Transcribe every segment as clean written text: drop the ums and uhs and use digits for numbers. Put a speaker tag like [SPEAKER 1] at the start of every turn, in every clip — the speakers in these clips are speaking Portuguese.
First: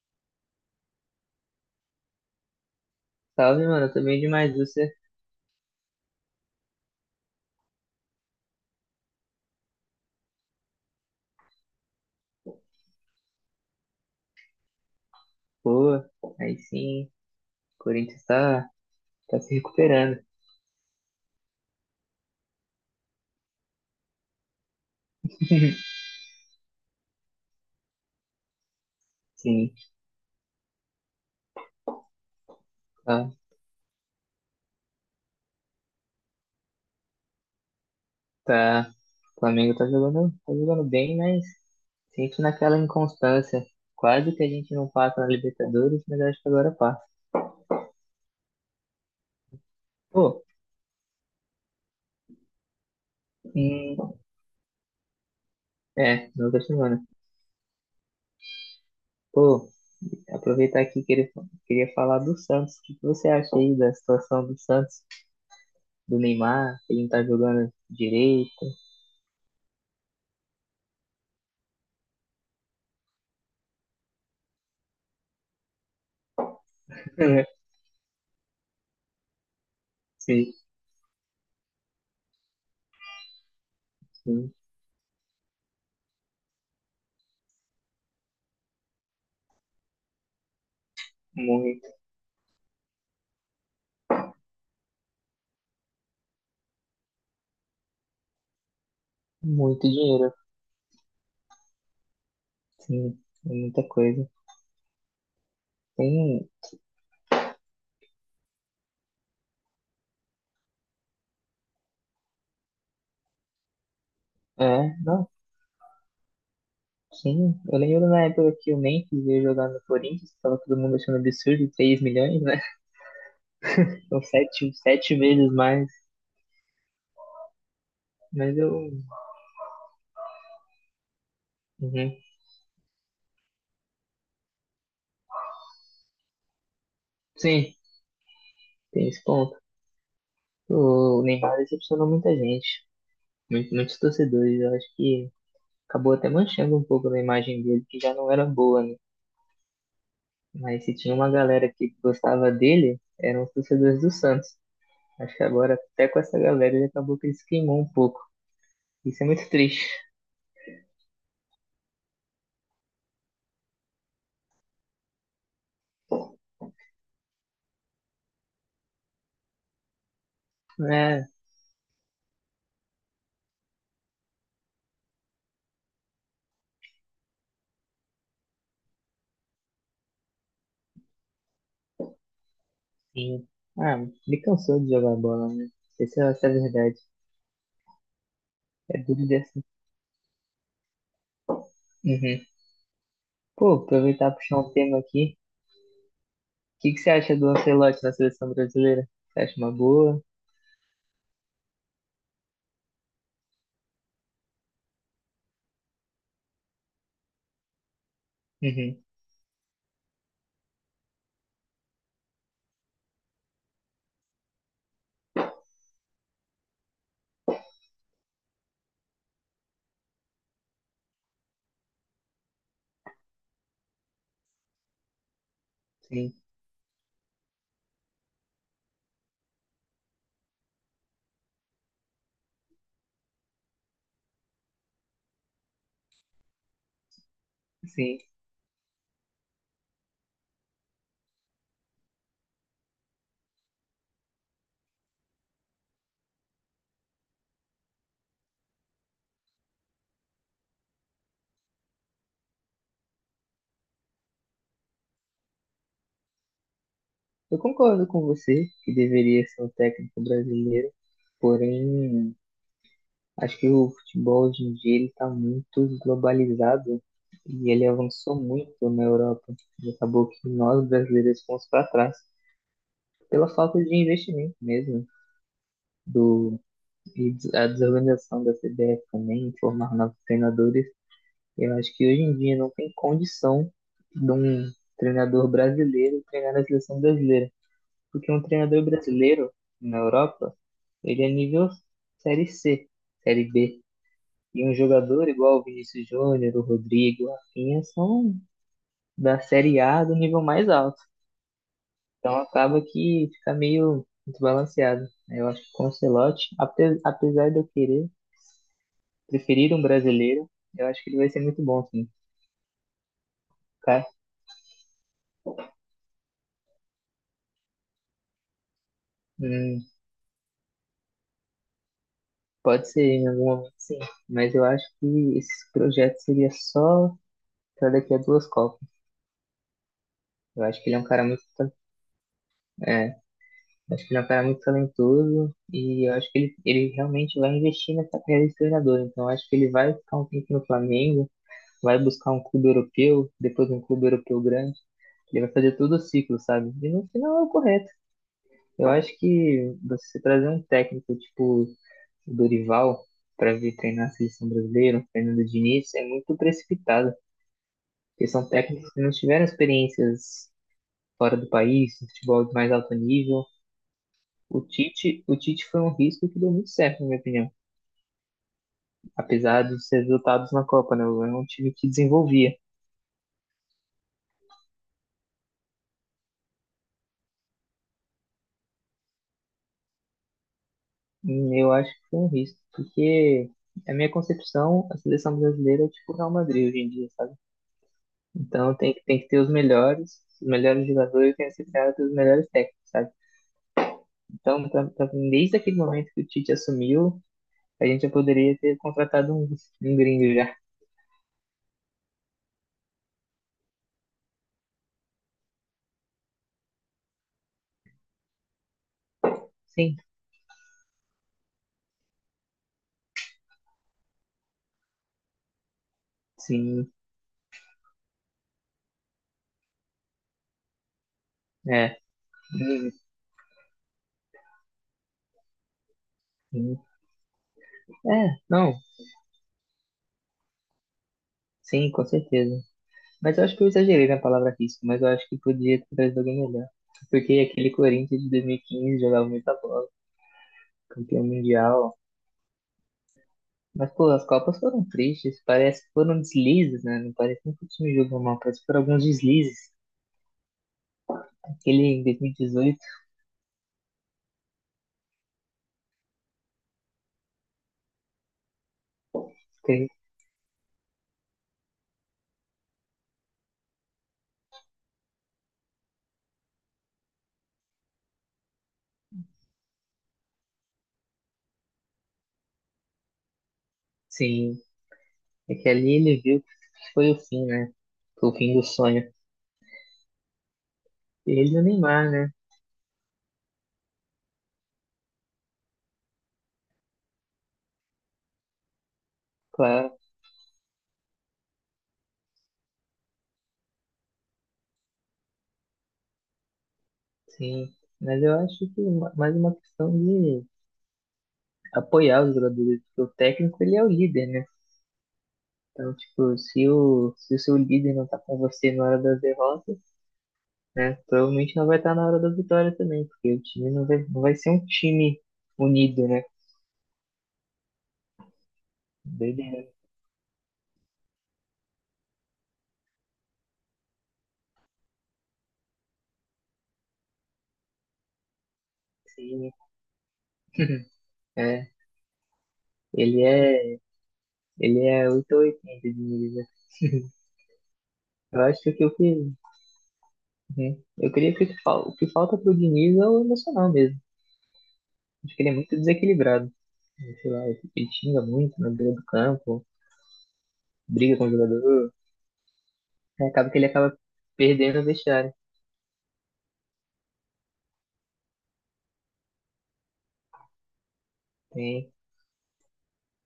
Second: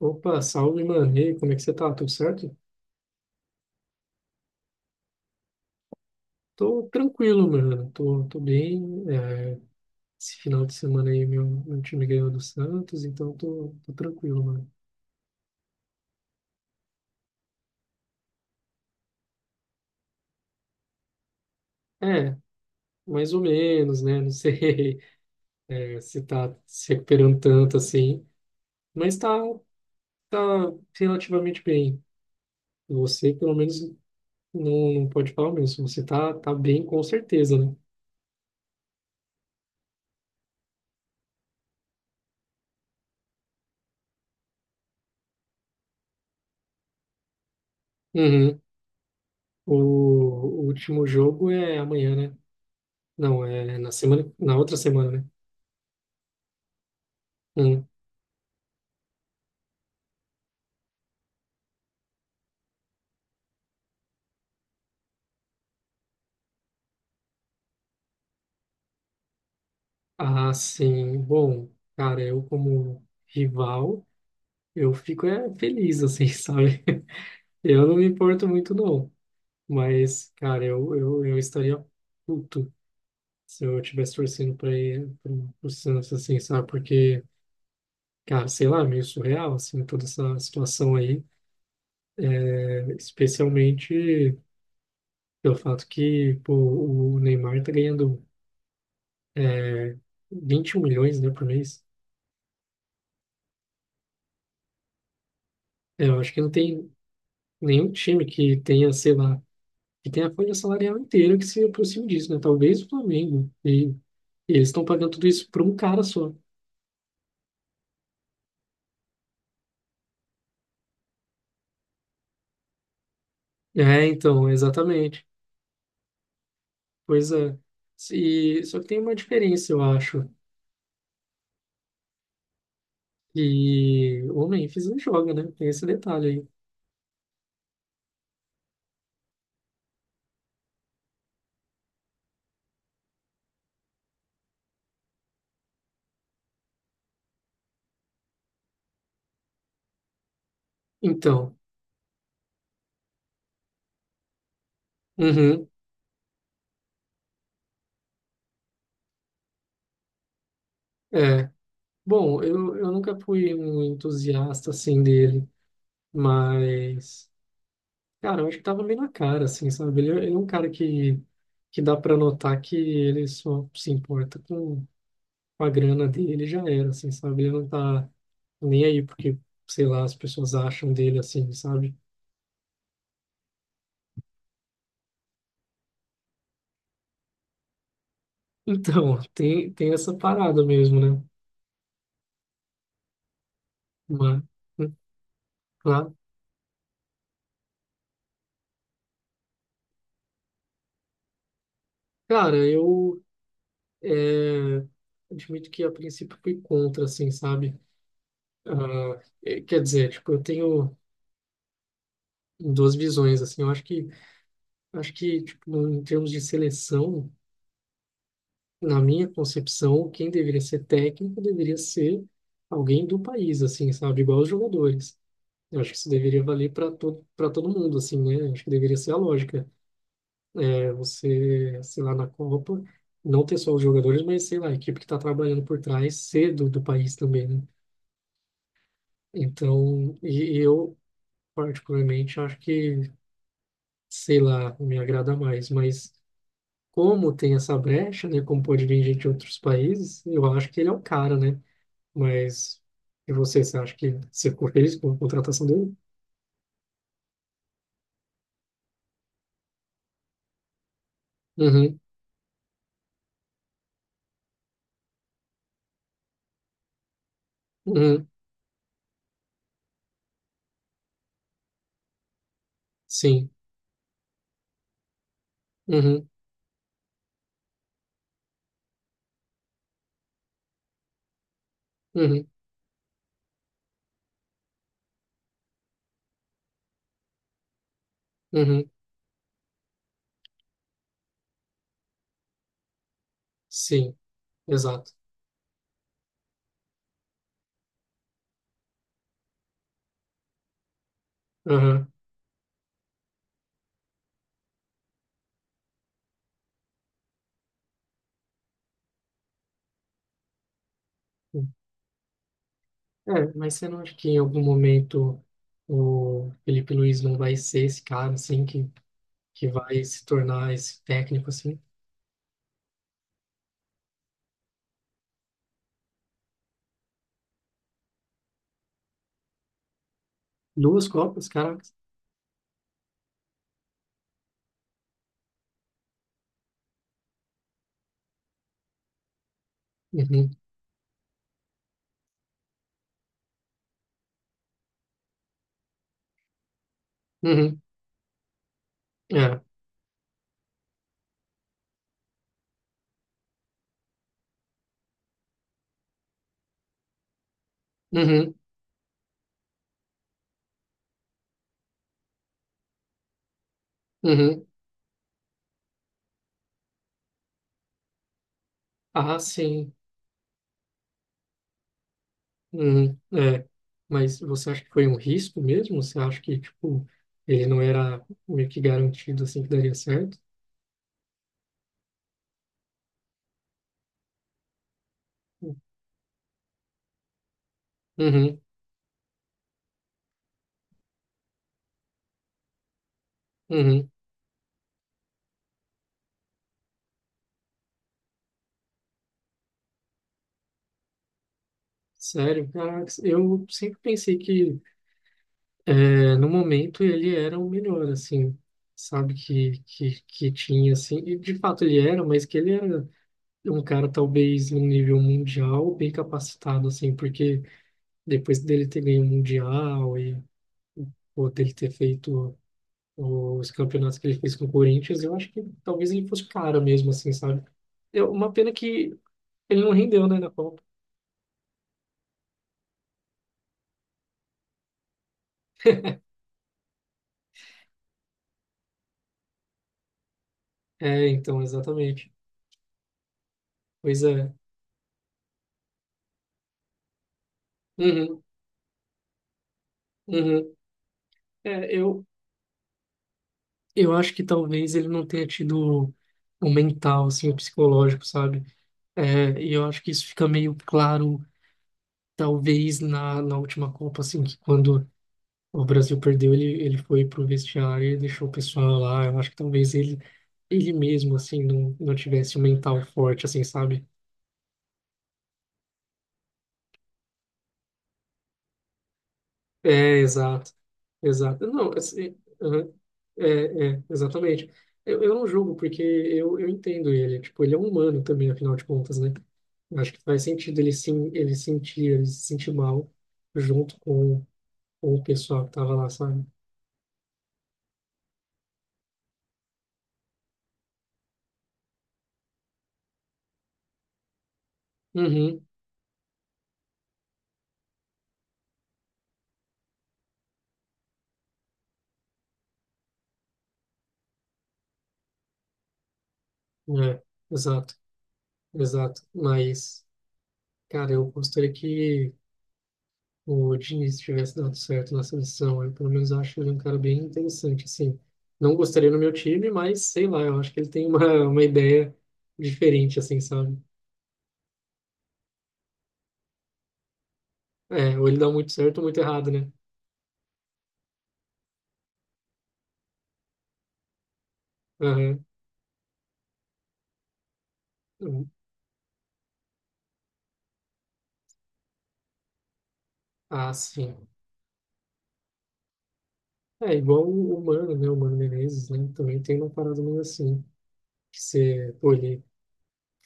[SPEAKER 1] Opa, salve, mano. E aí, como é que você tá? Tudo certo?
[SPEAKER 2] Salve, mano. Eu tô bem demais. Você?
[SPEAKER 1] Tô tranquilo, mano. Tô bem. É, esse final de semana aí, meu time ganhou do Santos, então tô tranquilo, mano.
[SPEAKER 2] Boa. Aí sim. O Corinthians tá se recuperando.
[SPEAKER 1] É, mais ou menos, né? Não sei é, se tá se recuperando tanto assim, mas tá,
[SPEAKER 2] Sim.
[SPEAKER 1] tá relativamente bem.
[SPEAKER 2] Tá,
[SPEAKER 1] Você, pelo menos, não pode falar o mesmo. Você tá bem, com certeza, né?
[SPEAKER 2] tá. O Flamengo tá jogando bem, mas sinto naquela inconstância. Quase que a gente não passa na Libertadores, mas acho que agora passa.
[SPEAKER 1] Uhum. O,
[SPEAKER 2] Pô,
[SPEAKER 1] o último jogo é amanhã, né? Não, é na
[SPEAKER 2] hum,
[SPEAKER 1] semana, na outra semana, né?
[SPEAKER 2] é, na outra semana.
[SPEAKER 1] Hum.
[SPEAKER 2] Pô, aproveitar aqui que ele queria falar do Santos. O que que você acha aí da situação do Santos, do Neymar, que ele não tá jogando direito?
[SPEAKER 1] Ah, sim. Bom, cara, eu como rival, eu fico feliz, assim, sabe? Eu não me importo muito, não. Mas,
[SPEAKER 2] Sim,
[SPEAKER 1] cara, eu estaria puto se eu estivesse
[SPEAKER 2] sim,
[SPEAKER 1] torcendo para o Santos, assim, sabe? Porque, cara, sei lá, é meio surreal, assim, toda essa situação aí.
[SPEAKER 2] muito,
[SPEAKER 1] Especialmente pelo fato que, pô, o Neymar tá ganhando
[SPEAKER 2] muito dinheiro.
[SPEAKER 1] 21 milhões, né, por mês.
[SPEAKER 2] Sim, é muita coisa.
[SPEAKER 1] É, eu acho que
[SPEAKER 2] Tem,
[SPEAKER 1] não tem nenhum time que tenha, sei lá, e tem a folha salarial inteira que se aproxima disso, né? Talvez o Flamengo. E eles estão
[SPEAKER 2] é,
[SPEAKER 1] pagando tudo
[SPEAKER 2] não,
[SPEAKER 1] isso para um cara só.
[SPEAKER 2] sim. Eu lembro na época que o Memphis veio jogar no Corinthians, tava todo mundo achando absurdo, 3 milhões, né?
[SPEAKER 1] É,
[SPEAKER 2] São
[SPEAKER 1] então,
[SPEAKER 2] sete
[SPEAKER 1] exatamente.
[SPEAKER 2] vezes mais.
[SPEAKER 1] Pois é.
[SPEAKER 2] Mas
[SPEAKER 1] E,
[SPEAKER 2] eu,
[SPEAKER 1] só que tem uma diferença, eu acho.
[SPEAKER 2] uhum.
[SPEAKER 1] E o Memphis não joga, né? Tem esse detalhe aí.
[SPEAKER 2] Sim, tem esse ponto. O Neymar decepcionou muita gente, muitos torcedores. Eu acho que acabou até manchando um pouco da imagem dele, que já não era boa, né? Mas se tinha uma
[SPEAKER 1] Então,
[SPEAKER 2] galera que gostava dele, eram os torcedores do Santos. Acho que
[SPEAKER 1] uhum,
[SPEAKER 2] agora, até com essa galera, ele acabou que ele se queimou um pouco. Isso é muito triste,
[SPEAKER 1] é. Bom, eu nunca fui um entusiasta, assim, dele. Mas, cara, eu acho que tava meio na cara, assim, sabe? Ele é um cara que,
[SPEAKER 2] né?
[SPEAKER 1] que dá para notar que ele só se importa com a grana dele já era, assim, sabe? Ele não tá nem aí porque, sei lá, as pessoas acham dele assim, sabe?
[SPEAKER 2] Sim. Ah, me cansou de jogar bola, né? Não sei se essa é a verdade. É
[SPEAKER 1] Então,
[SPEAKER 2] duro dessa.
[SPEAKER 1] tem essa parada mesmo, né?
[SPEAKER 2] Uhum. Pô, aproveitar e
[SPEAKER 1] Mas,
[SPEAKER 2] puxar um
[SPEAKER 1] hum,
[SPEAKER 2] tema aqui.
[SPEAKER 1] claro.
[SPEAKER 2] O que que você acha do Ancelotti na seleção brasileira? Você acha uma boa?
[SPEAKER 1] Cara, eu é, admito que a princípio fui contra, assim, sabe?
[SPEAKER 2] Uhum.
[SPEAKER 1] Ah, é, quer dizer, tipo, eu tenho duas visões, assim. Eu acho que, tipo, em termos de seleção, na minha concepção, quem deveria ser técnico deveria ser alguém do país, assim, sabe? Igual os jogadores. Eu acho que isso
[SPEAKER 2] Sim,
[SPEAKER 1] deveria valer para todo mundo, assim, né? Acho que deveria ser a lógica. É, você, sei lá, na Copa, não ter só os jogadores, mas, sei lá, a equipe que está trabalhando por trás cedo do país também, né?
[SPEAKER 2] sim.
[SPEAKER 1] Então, e eu, particularmente, acho que, sei lá, me agrada mais. Mas como tem essa brecha, né? Como pode vir gente de outros países, eu acho que ele é o cara, né? Mas, e você acha que você ficou feliz com a contratação dele?
[SPEAKER 2] Eu concordo com você que deveria ser um técnico brasileiro,
[SPEAKER 1] Uhum,
[SPEAKER 2] porém, acho que o futebol hoje em dia ele está muito globalizado e ele
[SPEAKER 1] uhum,
[SPEAKER 2] avançou muito na Europa. E acabou que nós brasileiros fomos para trás. Pela
[SPEAKER 1] sim,
[SPEAKER 2] falta de investimento mesmo
[SPEAKER 1] uhum,
[SPEAKER 2] do a desorganização da CBF também, em formar novos treinadores. Eu acho que hoje em
[SPEAKER 1] uhum,
[SPEAKER 2] dia não tem condição de um treinador brasileiro treinar a seleção brasileira, porque um treinador
[SPEAKER 1] uhum.
[SPEAKER 2] brasileiro na Europa, ele é nível série C, série B.
[SPEAKER 1] Sim,
[SPEAKER 2] E um
[SPEAKER 1] exato.
[SPEAKER 2] jogador igual o Vinícius Júnior, o Rodrigo, o Rafinha são da série A do nível mais alto.
[SPEAKER 1] Aham.
[SPEAKER 2] Então acaba que fica meio desbalanceado, né? Eu acho que com o Ancelotti, apesar de eu querer preferir um brasileiro, eu acho que ele vai ser muito bom, sim.
[SPEAKER 1] É, mas você não
[SPEAKER 2] Cara,
[SPEAKER 1] acha que em algum momento o Felipe Luiz não vai ser esse cara, assim, que
[SPEAKER 2] hum,
[SPEAKER 1] vai se tornar esse técnico, assim?
[SPEAKER 2] pode ser em algum momento, sim. Mas eu acho que esse projeto seria só para daqui a duas Copas. Eu acho que ele é um
[SPEAKER 1] Duas
[SPEAKER 2] cara
[SPEAKER 1] Copas, caraca.
[SPEAKER 2] é, acho que ele é um cara muito talentoso e eu acho que ele realmente vai investir nessa carreira de treinador. Então eu acho que ele vai ficar um tempo
[SPEAKER 1] Uhum,
[SPEAKER 2] no Flamengo, vai buscar um clube europeu, depois um clube europeu grande. Ele vai fazer todo o ciclo, sabe? E no final é o
[SPEAKER 1] uhum,
[SPEAKER 2] correto. Eu acho
[SPEAKER 1] é,
[SPEAKER 2] que você trazer um técnico tipo o Dorival para vir treinar a seleção brasileira, o Fernando Diniz, é muito precipitado. Porque são
[SPEAKER 1] uhum,
[SPEAKER 2] técnicos que não tiveram experiências fora do país, no futebol de mais alto nível.
[SPEAKER 1] uhum.
[SPEAKER 2] O Tite foi um risco que deu muito certo, na minha opinião.
[SPEAKER 1] Ah,
[SPEAKER 2] Apesar dos
[SPEAKER 1] sim,
[SPEAKER 2] resultados na Copa, né? É um time que desenvolvia.
[SPEAKER 1] uhum, é. Mas você acha que foi um risco mesmo? Você acha que, tipo, ele não era meio que garantido, assim, que daria certo?
[SPEAKER 2] Eu acho que foi um risco, porque a minha concepção, a seleção brasileira é tipo o Real Madrid hoje em dia, sabe?
[SPEAKER 1] Uhum,
[SPEAKER 2] Então tem que ter os melhores jogadores, tem que ser cara dos melhores técnicos, sabe?
[SPEAKER 1] uhum.
[SPEAKER 2] Então, mim, desde aquele momento que o Tite assumiu, a gente já poderia ter contratado um gringo já.
[SPEAKER 1] Sério, caraca, eu sempre pensei que é, no momento ele era o melhor, assim, sabe, que,
[SPEAKER 2] Sim,
[SPEAKER 1] que, que tinha, assim, e de fato ele era, mas que ele era um cara talvez num nível mundial bem capacitado,
[SPEAKER 2] sim,
[SPEAKER 1] assim, porque depois dele ter ganho o Mundial e ou dele ter
[SPEAKER 2] é.
[SPEAKER 1] feito
[SPEAKER 2] Hum,
[SPEAKER 1] os campeonatos que ele fez com o Corinthians, eu acho que talvez ele fosse o
[SPEAKER 2] hum.
[SPEAKER 1] cara mesmo, assim, sabe?
[SPEAKER 2] É,
[SPEAKER 1] Uma pena
[SPEAKER 2] não,
[SPEAKER 1] que ele não rendeu, né, na Copa.
[SPEAKER 2] sim, com certeza. Mas eu acho que eu exagerei na palavra risco, mas eu acho que podia ter trazido alguém melhor. Porque aquele Corinthians de 2015 jogava muita bola. Campeão
[SPEAKER 1] É, então,
[SPEAKER 2] mundial.
[SPEAKER 1] exatamente.
[SPEAKER 2] Mas, pô,
[SPEAKER 1] Pois
[SPEAKER 2] as
[SPEAKER 1] é.
[SPEAKER 2] Copas foram tristes. Parece que foram deslizes, né? Não parece nem que o time jogou mal.
[SPEAKER 1] Uhum,
[SPEAKER 2] Parece que foram alguns deslizes.
[SPEAKER 1] uhum.
[SPEAKER 2] Aquele
[SPEAKER 1] É,
[SPEAKER 2] em
[SPEAKER 1] eu,
[SPEAKER 2] 2018,
[SPEAKER 1] Eu acho que talvez ele não tenha tido o mental, assim, o psicológico, sabe? É, e eu
[SPEAKER 2] que,
[SPEAKER 1] acho que isso fica meio claro, talvez, na última Copa, assim, que quando o Brasil perdeu, ele foi pro vestiário e deixou o pessoal lá. Eu acho que talvez ele, ele mesmo, assim, não tivesse o mental forte, assim, sabe?
[SPEAKER 2] sim, é que ali ele viu que foi o fim, né? Foi o fim do sonho.
[SPEAKER 1] É, exato,
[SPEAKER 2] Ele e o
[SPEAKER 1] exato. Não,
[SPEAKER 2] Neymar, né?
[SPEAKER 1] assim, aham, é, exatamente. Eu não julgo, porque eu entendo ele. Tipo, ele é um humano também, afinal de contas, né? Eu
[SPEAKER 2] Claro,
[SPEAKER 1] acho que faz sentido ele sim, ele se sentir mal junto com o pessoal que tava lá, sabe?
[SPEAKER 2] sim. Mas eu acho que mais uma questão de apoiar os jogadores. Porque o técnico, ele é o líder, né?
[SPEAKER 1] Uhum,
[SPEAKER 2] Então, tipo, se o seu líder não tá com você na hora das derrotas, né? Provavelmente não vai estar na hora da vitória também, porque o time não vai ser um time unido, né?
[SPEAKER 1] é, exato, exato.
[SPEAKER 2] Doideira.
[SPEAKER 1] Mas, cara, eu gostaria que o Diniz tivesse dado certo na seleção. Eu, pelo menos, acho ele é um cara bem interessante, assim. Não gostaria no meu
[SPEAKER 2] Sim.
[SPEAKER 1] time, mas sei lá, eu acho que ele tem uma
[SPEAKER 2] É,
[SPEAKER 1] ideia diferente,
[SPEAKER 2] ele
[SPEAKER 1] assim, sabe?
[SPEAKER 2] é, ele é oito ou oitenta de Diniz, né?
[SPEAKER 1] É, ou ele
[SPEAKER 2] Eu
[SPEAKER 1] dá
[SPEAKER 2] acho
[SPEAKER 1] muito
[SPEAKER 2] que o
[SPEAKER 1] certo ou muito
[SPEAKER 2] que,
[SPEAKER 1] errado, né?
[SPEAKER 2] uhum. Eu queria que o que falta pro Diniz é o emocional mesmo. Acho que
[SPEAKER 1] Aham.
[SPEAKER 2] ele é muito desequilibrado. Sei lá, ele xinga muito na beira do campo, briga com o jogador. Aí acaba que ele
[SPEAKER 1] Ah,
[SPEAKER 2] acaba
[SPEAKER 1] sim.
[SPEAKER 2] perdendo o vestiário.
[SPEAKER 1] É igual o Mano, né? O Mano Menezes, né? Também tem uma parada meio assim, que
[SPEAKER 2] Tem,
[SPEAKER 1] você, pô, ele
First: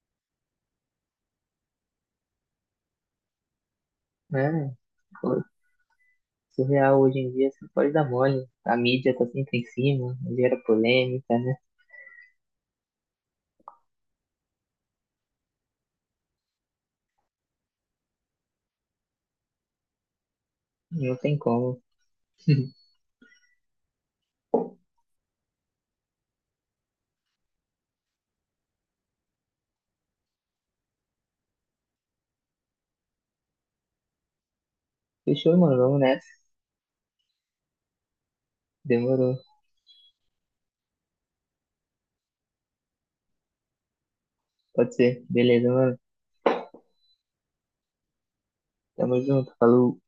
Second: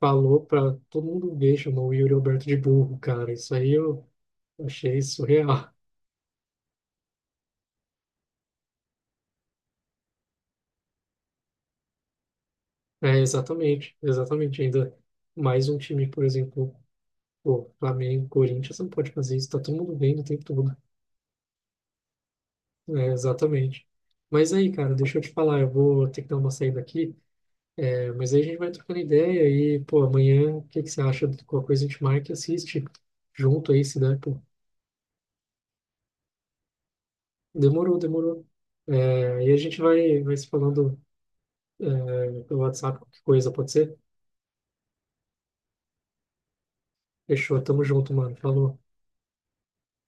[SPEAKER 1] falou pra todo mundo ver, chamou o Yuri Alberto de burro, cara. Isso aí eu
[SPEAKER 2] né?
[SPEAKER 1] achei surreal.
[SPEAKER 2] Surreal hoje em dia, você não pode dar mole. A mídia tá sempre em cima, gera polêmica, né?
[SPEAKER 1] É, exatamente, exatamente. Ainda mais um time, por exemplo, o Flamengo, Corinthians, não pode fazer isso, tá todo mundo vendo o tempo todo.
[SPEAKER 2] Não tem como.
[SPEAKER 1] É, exatamente. Mas aí, cara, deixa eu te falar, eu vou ter que dar uma saída aqui, mas aí a gente vai trocando ideia e, pô, amanhã, o que que você acha de qualquer coisa a gente marca e assiste junto aí, se der, pô.
[SPEAKER 2] Fechou, mano, vamos nessa.
[SPEAKER 1] Demorou, demorou.
[SPEAKER 2] Demorou.
[SPEAKER 1] É, e a gente vai se falando, pelo WhatsApp, qualquer coisa, pode ser?
[SPEAKER 2] Pode ser. Beleza, mano.
[SPEAKER 1] Fechou, tamo junto, mano. Falou.
[SPEAKER 2] Tamo junto. Falou.